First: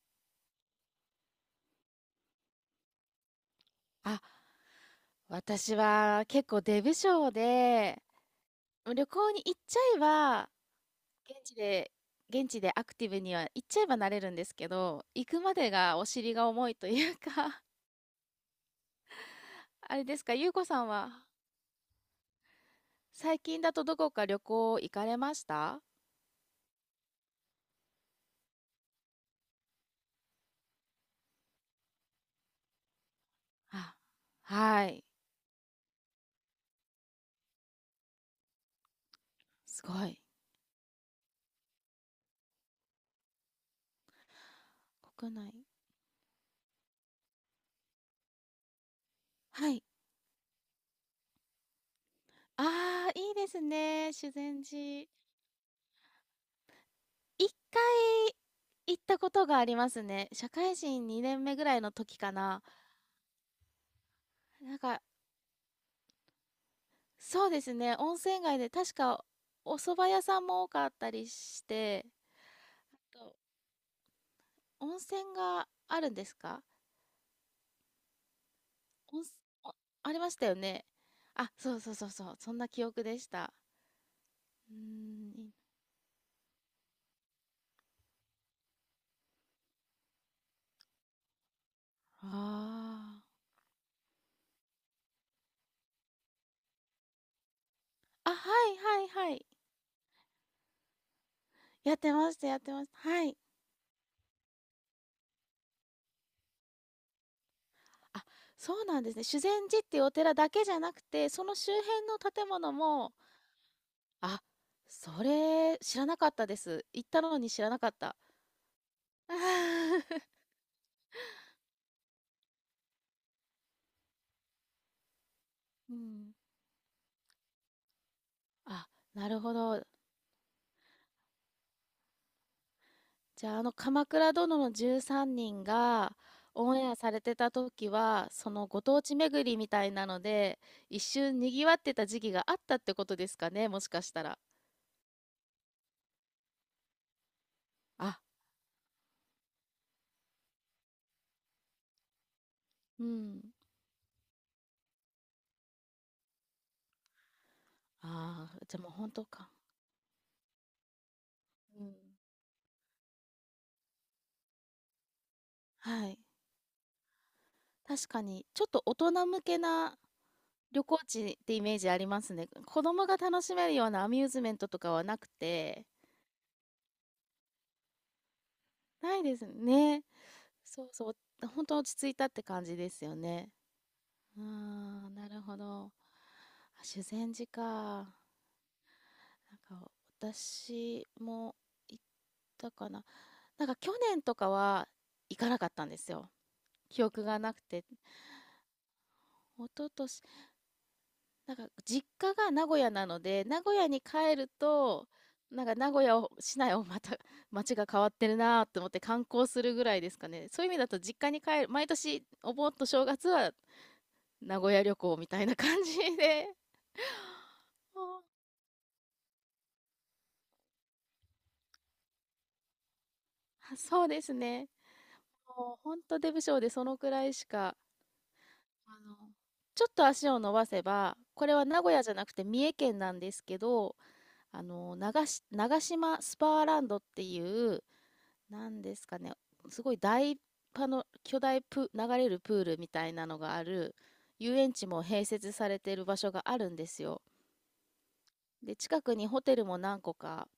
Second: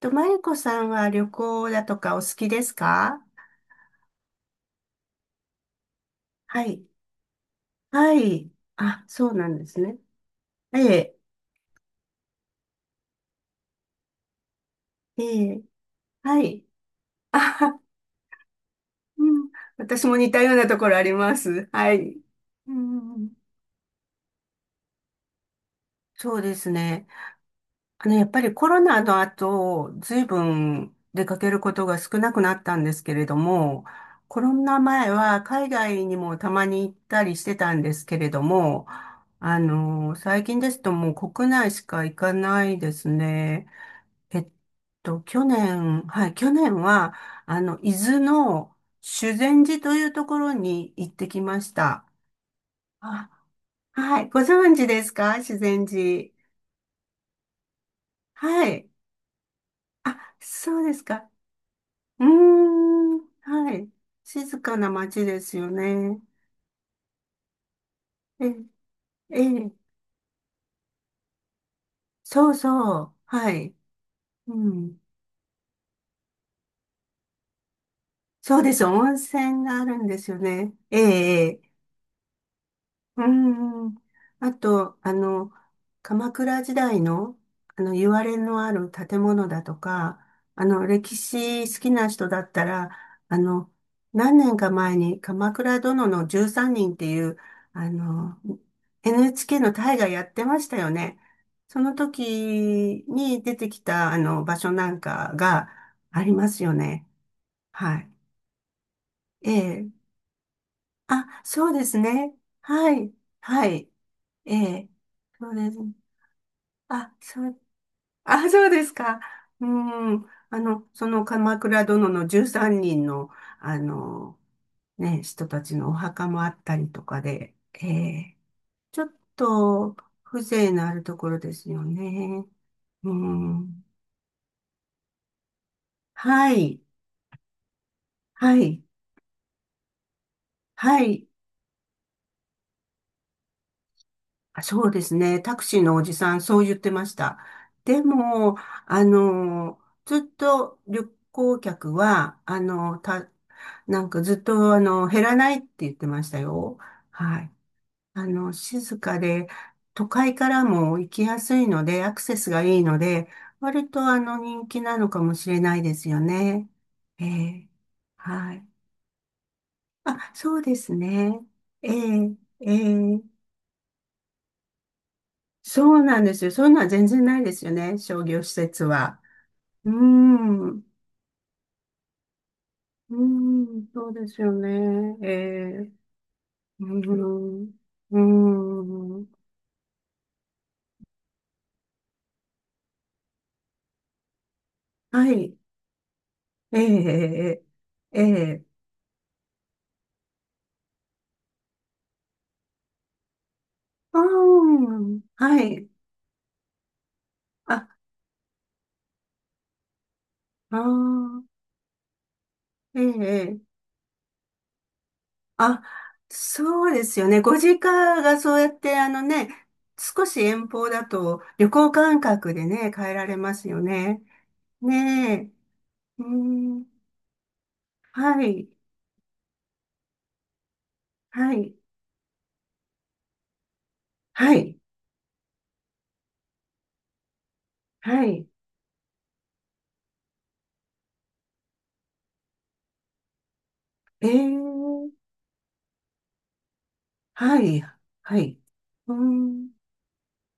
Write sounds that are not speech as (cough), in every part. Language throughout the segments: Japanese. と、まゆこさんは旅行だとかお好きですか？あ、私は結構はい。出不精で、はい。あ、旅そ行うにな行んっでちゃすね。えば、ええ、現地で、現地でアクティブには行っちゃえばなれるんですけど、え行くまえ、でがお尻はがい。重いというか あ、(laughs) うん。あれ私もです似か、たゆよううこなとさこんろあは、ります。はい。うん。最近だとどこか旅行行かれました？そうですね。やっぱりコロナの後、ずいぶん出かけることが少なくなったんですけれども、あ、コロナはい。前は海外にもたまに行ったりしてたんですけれども、すごい。最近ですともう国内しか行かないですね。えっ国内。去年、はい、去年は、伊豆の修善は寺い。というところに行ってきました。ああ、あ、いいですね。はい、修ご善存知で寺。すか修善寺？一はい。回行ったことがありますあ、ね。社会そうです人か。2年目ぐらいの時うーかな。ん、はい。静なかんなか、街ですよね。そうですね、温泉え、街で確かええ、お蕎麦屋さんも多かったりして、そうそう。と、はい。う温ん。泉があるんですか？そうです。温温泉。泉あ、があるんあでりすましよたよね。ね。ええ、あ、ええ、そうそうそうそう、そんな記憶でうーした。ん。あうーん、と、い。鎌倉時代の、言われのある建物だとか、歴史好きな人だったら、ああの、何年か前に鎌倉殿の13人っていう、ああ。あ、の、はいはいはい。NHK の大河やってましたよね。そやのってましたやってました。時はい。に出てきた、場所なんかがありますよね。はい。あ、そうなんですね。修え善寺っえ。ていうお寺だけじゃなくて、あ、そのそう周です辺のね。建物はい。も。はい。あ、ええ、そそうです。れ知らなかったです。行っあ、たのそにう、知らなかった。あ、そうですか。う (laughs) ん。その鎌倉殿の13人の、あの、ね、人たちのおう墓ん。もあったりとかで、ええ、あ、ちょっなるほど。と風情のあるところですよね。うじゃあ、あのん。「鎌倉殿の13人」がはオンい、エアされてた時は、そはのい、ご当地巡りみたいなので、一はい。瞬賑わってた時期があったってことですかね、もしかしたら。あ、そうですね。タクシーのおじさん、そう言ってました。であ、も、ずっと旅行客は、うん。なんかずっと、減らないって言ってましたよ。はい。ああ、じゃ、もう静本か当で、か。都会からも行きやすいうのん。で、アクセスがいいので、割と人気なのかもしれないではすい。よね。ええ。確かに、はちょい。っと大人向けなあ、そうで旅す行地ね。ってイメージえありますえ、ね。え子供がえ。楽しめるようなアミューズメントとかはなくそて。うなんですよ。そういうのは全然ないですよね。商業施設なは。いですうーね。ん。うそうそう、本当落ち着いたって感じですーよね。ん、そうですよああ、ね。えなるほえ。ど。うあ、ー修善寺ん。か。うーん。なんか私も行ったかな。なんか去年とかはは行かい。なかったんですよ。ええ、記憶がなくて。ええ、ええ、一昨年、なんか実家が名古屋なので、名古屋にあ帰るあ、と、はなんかい。名古屋を、市内をまた、(laughs) 街があ、変わってるなと思って観光するぐらいですかね。そういう意あ味あ、だと実家に帰る、毎年お盆とえ正月はえ、名古屋旅行みたいなあ、感じで。そうですよね。ご実家がそうやって、少し遠方だと旅行感覚でね、帰られますあ、よそうでね。すね。ねえ、もう本当う出不精でそん、のくらいしか、はい、あの、ちょっと足を伸ばせば、こはれはい、名古屋じゃなくて三重県なんですけど、はい、長島スパーランドっていう、はい、なんですかね、すごい大パの巨大プ、流れるプールみたいなのがある、え遊園地もえ、併設されている場所があるんですよ。はい、はい、で、近うくにホテルん、も何個か、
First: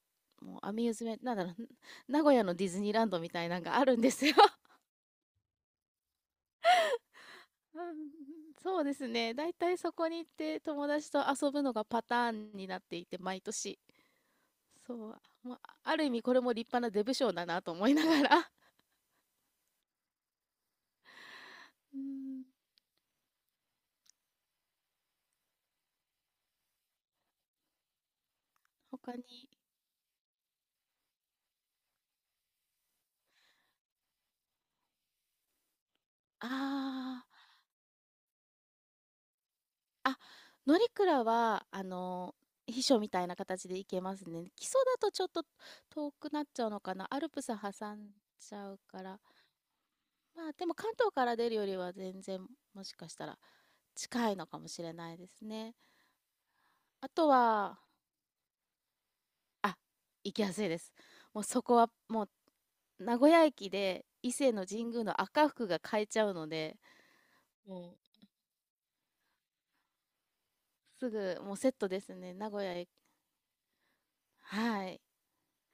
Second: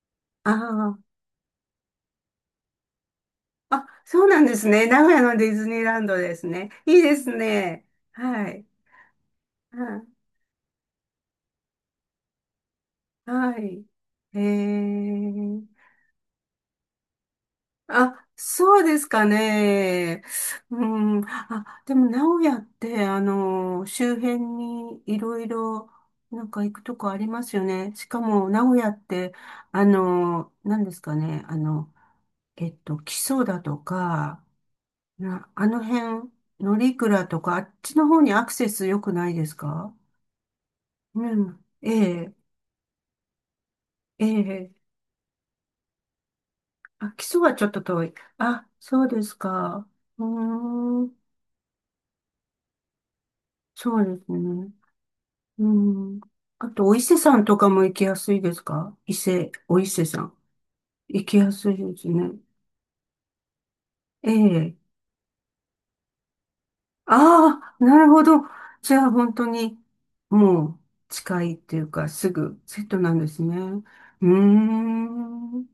もうアミューあズメント、なんだろう、(laughs) 名古屋のディズニーランドみたいなのあ、があるんあ、でそすうよ。なんですね。名古屋のディズニーランドですね。いいですうね。ん、はい。そうですね。だいたいはそこい。に行って友達と遊ぶのがパターンになっていて、毎は年。い。えそう。まー。あ、ある意味これも立派なデブ賞だなと思いながあ、ら。そうですかね。うん。あ、でうも、名古ん、屋って、周辺にいろいろ、なんか行くとこありますよね。しかも、名古屋っ他て、に。何ですかね。木曽だとか、あの辺、乗あ鞍とか、あっちの方にアクセス良くないですか？あ、あ、乗鞍うん。は、ええ、秘書みたいな形で行けますえね。基え。礎だとちょっと遠くなっちゃうのかな。あ、ア基ル礎プスはちょっと挟遠んい。ちあ、ゃうかそうら。ですか。うーまあでも関東ん、から出るよりは全然もしかしたらそうで近すいのかもね。しれないですうね。ん。あと、お伊あ勢とさんとかは、も行きやすいですか？伊勢、あ、お伊勢さ行ん。きやすいです。行きもうやそすいこは、ですもう、ね。名古屋駅でえ伊勢のえ。神宮の赤福が買えちゃうので、ああ、もなるう。ほど。じゃあ、本当に、もう、すぐ近いもうっセッていうトでか、すすね。名ぐ、古屋セッへ、トなんですね。うーはい、ん。う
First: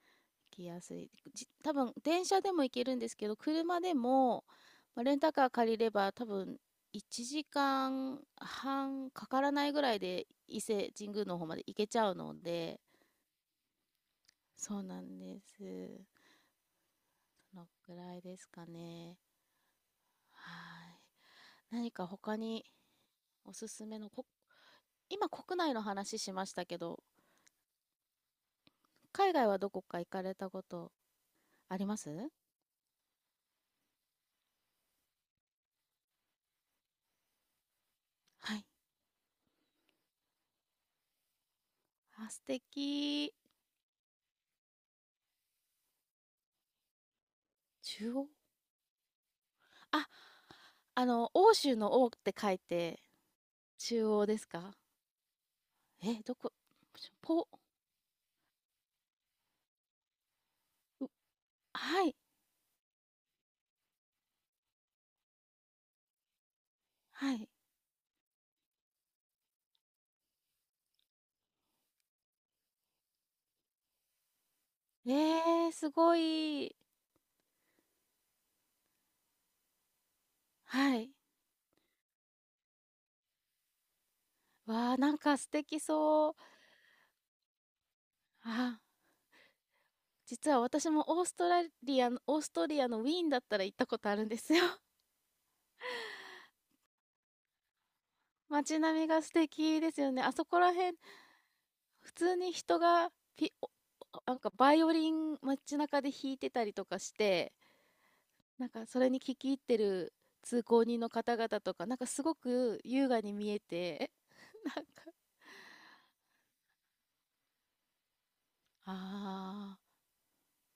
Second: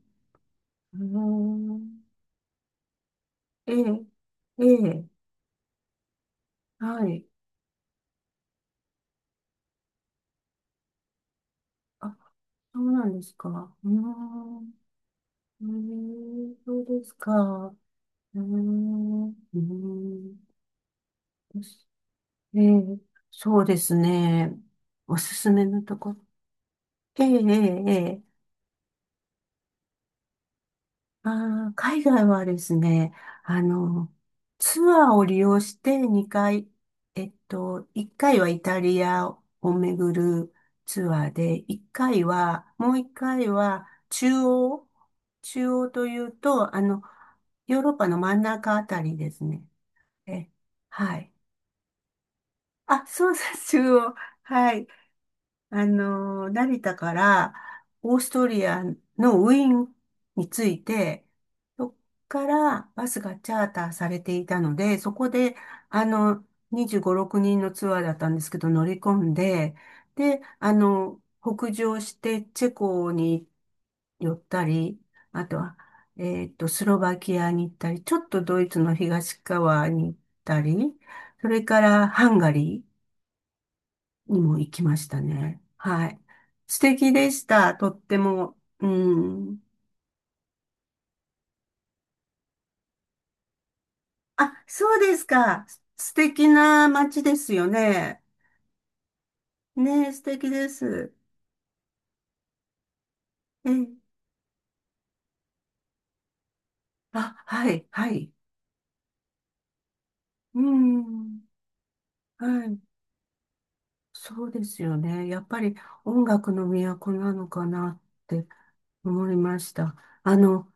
行きやすーい。多分ん、電車でも行けるんですけど、え車でえ、も、えまあ、え、レンタカー借りれば多分は1い。時間半かからないぐらいで伊勢神宮の方まで行けちゃうあ、のそで、うなんですか。うーん。そうなんです。うーん、そうですか。そのうくらいでーすかね。ん、うーん。はい。何か他えにーおそうすですすめのこ、ね。お今すす国め内ののとこ。話しましたけど、ええええええ、海外はどこか行かれたことありま海外す？はですね、あの、ツアーを利用して2回、1回ははイい。タリアを巡るツアーで、1回あ、素は、もう1敵。回は中央、中央というと、ヨーロッパ中の央。真ん中あたりですね。あ、え、はい。欧州の欧って書いて、あ、そうです、中中央。央ですはか？い。え、どこ成田かポ、らオーストリアのウィーンに着いう。て、そこはい、からバスがチャーターされていたので、そこで、あの、25、は6い。人のツアーだったんですけど、乗り込んで、で、北上してチェコに寄ったり、えあとは、すごい。スロバキアに行ったり、ちょっとドイツの東側に行ったり、はい。それからハンガリー、にも行きわまあ、しなんたか素ね。敵はい。そう。素敵でした。とっても。あ、うん。実は私もオーストラリアの、オーストリアのウィーンだったら行ったことあるんであ、すよ。そうですか。素敵な街ですよね。街並みが素敵ですねよえ、素ね。あそ敵こでら辺、す。普通に人がピえお、え、なんかバイオリン街中で弾いてたりとかしあ、て、はい、はい。なんかそれに聞き入ってるう通行人の方ん。々とか、なんかすごはい。く優雅に見えて、そうで (laughs) すなんよか、ね。やっぱり音楽の都なのかなって思いましあた。あの、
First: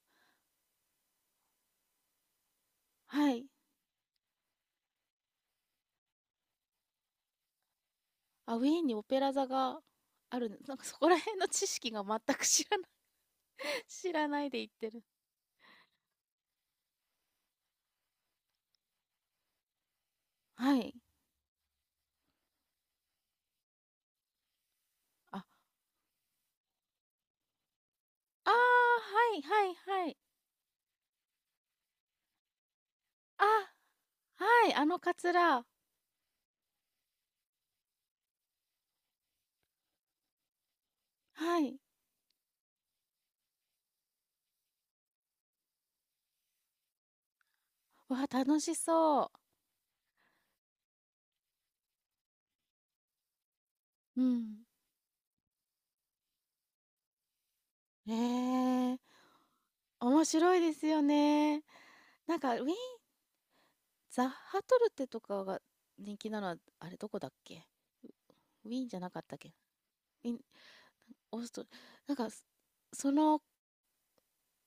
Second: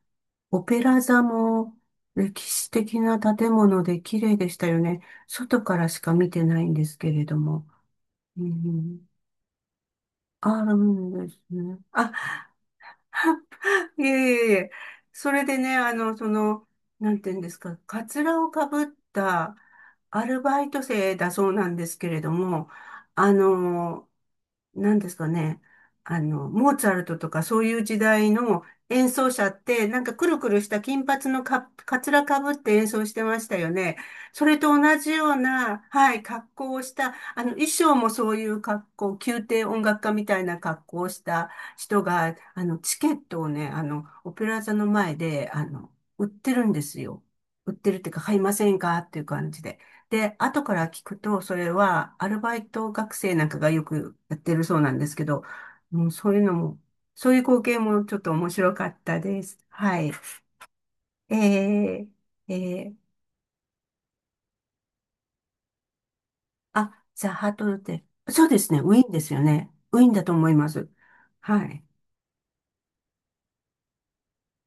オペラ座も歴史的あ、なはい。建物で綺麗でしたよね。外からしか見てないんですけれども。うあ、ウィーンにオん、ペラ座がある、あるなんかそこんらで辺すの知ね。識があ、全く知らない、(laughs) いえ知らないいえいで言え。ってる。それでね、なんていうんですか、カツラをかぶったアルバイはトい。生だそうなんですけれども、あの、なんですかあ、ね。モーツァルトとかそういう時代ああ、の演奏はい、者っはい、て、なんはかい。くるくるした金髪のかつらかぶって演奏してまあ、したよね。それとはい、あ同のじカよツうラ。な、はい、格好をした、衣装もそういう格好、宮廷音楽家みたいな格好をしたはい。人が、チケットをね、オペラ座の前で、売ってるんですよ。売ってるっていうか、わ、買いま楽せしんかっていうそ感じで。で、後から聞くと、それはアルバイト学生なんかがよくう。うやっん。てるそうなんですけど、もうそういうのも、そういう光景もえちょっと面白かえ、ったです。はい。面白いですよえね。ー、なんえか、ウィーンー、ザッハトルテとかが人気なのは、ああ、れどこだザ・っハートけ？ルテ。そうでウすィね、ーンウじゃィーなンでかっすたっよけ？ね。ウィーンだウィとーン思います。オーストはリ、い。なんか、その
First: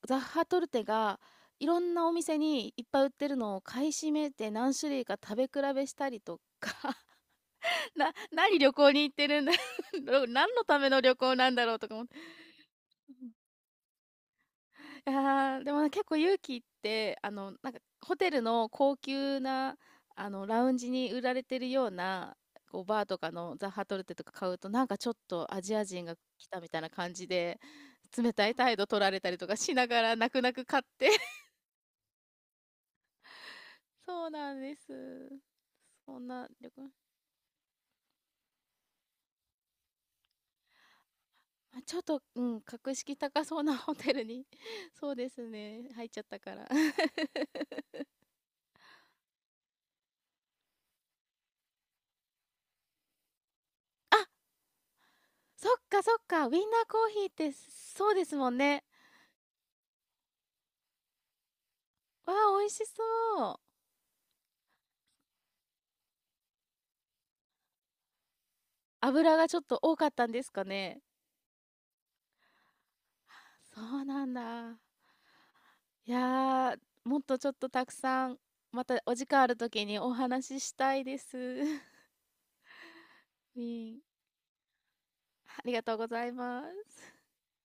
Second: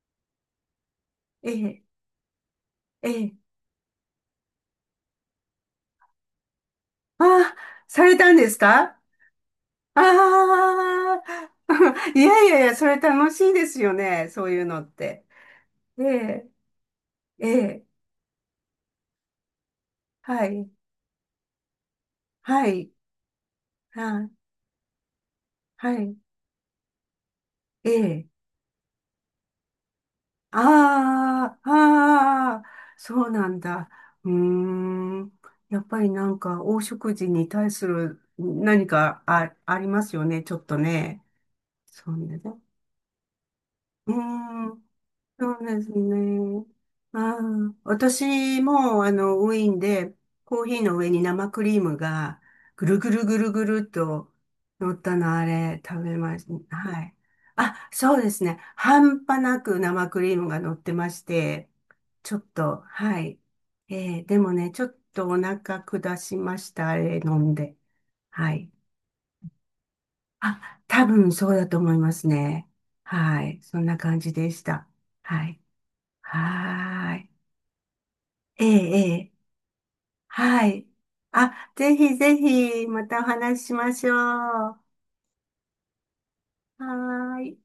ザッハトルテがえいろー、んなお店にいっぱい売えってー、るのを買い占めて何種類か食べ比べしたりとか、あー、(laughs) されたんです何旅行か？に行ってるんだ。 あ (laughs) 何のための旅あ行なんだろうとか思って。ー、(laughs) いやいやいや、それ楽しいですよね、そういうのって。でも結構勇え気って、ー、えなんかー、ホテルの高級な、はラい、ウンジに売られてるような、はこう、い。バーとかのザ・ハトルテとはいか買うと、なんかちょっとアジアは人がい。来たみたいな感じで、ええ。冷たい態度取られたりとかしながら、泣く泣く買って (laughs)。ああ、ああ、そうなんだ。そううーなんです。ん。やっぱりそなんんなか、旅黄行、色人に対する何かありますよね。ちょっとね。ま、ちょっそうと、ね。うん、格式高そうなホうテルに ーん。(laughs)、そうですそうですね、入っちゃったかね。ら。あ (laughs) あ、私も、ウィーンで、コーヒーの上に生クリームが、ぐるぐるぐるぐるっあ、と乗ったの、あそっれ、食かそべっましか、ウィンナーた。はコーい。ヒーってあ、そうそうでですすもんね。ね。半端なく生クリームが乗ってまして、わちょっあ、美味と、しはい。そう。でもね、ちょっとお腹下しました、あれ飲んで。はい。油がちょっと多かったんですかあ、ね。多分そうだと思いますね。はい。そそんなう感なじんでしだ。た。はい。いやー、はもっーい。とちょっとたくさん、ええ、またえお時え、間あるときにお話はししい。たいです。あ、(laughs) ぜひぜひ、またおウ話ししまィーン。しょう。はありがとうございます。ーい。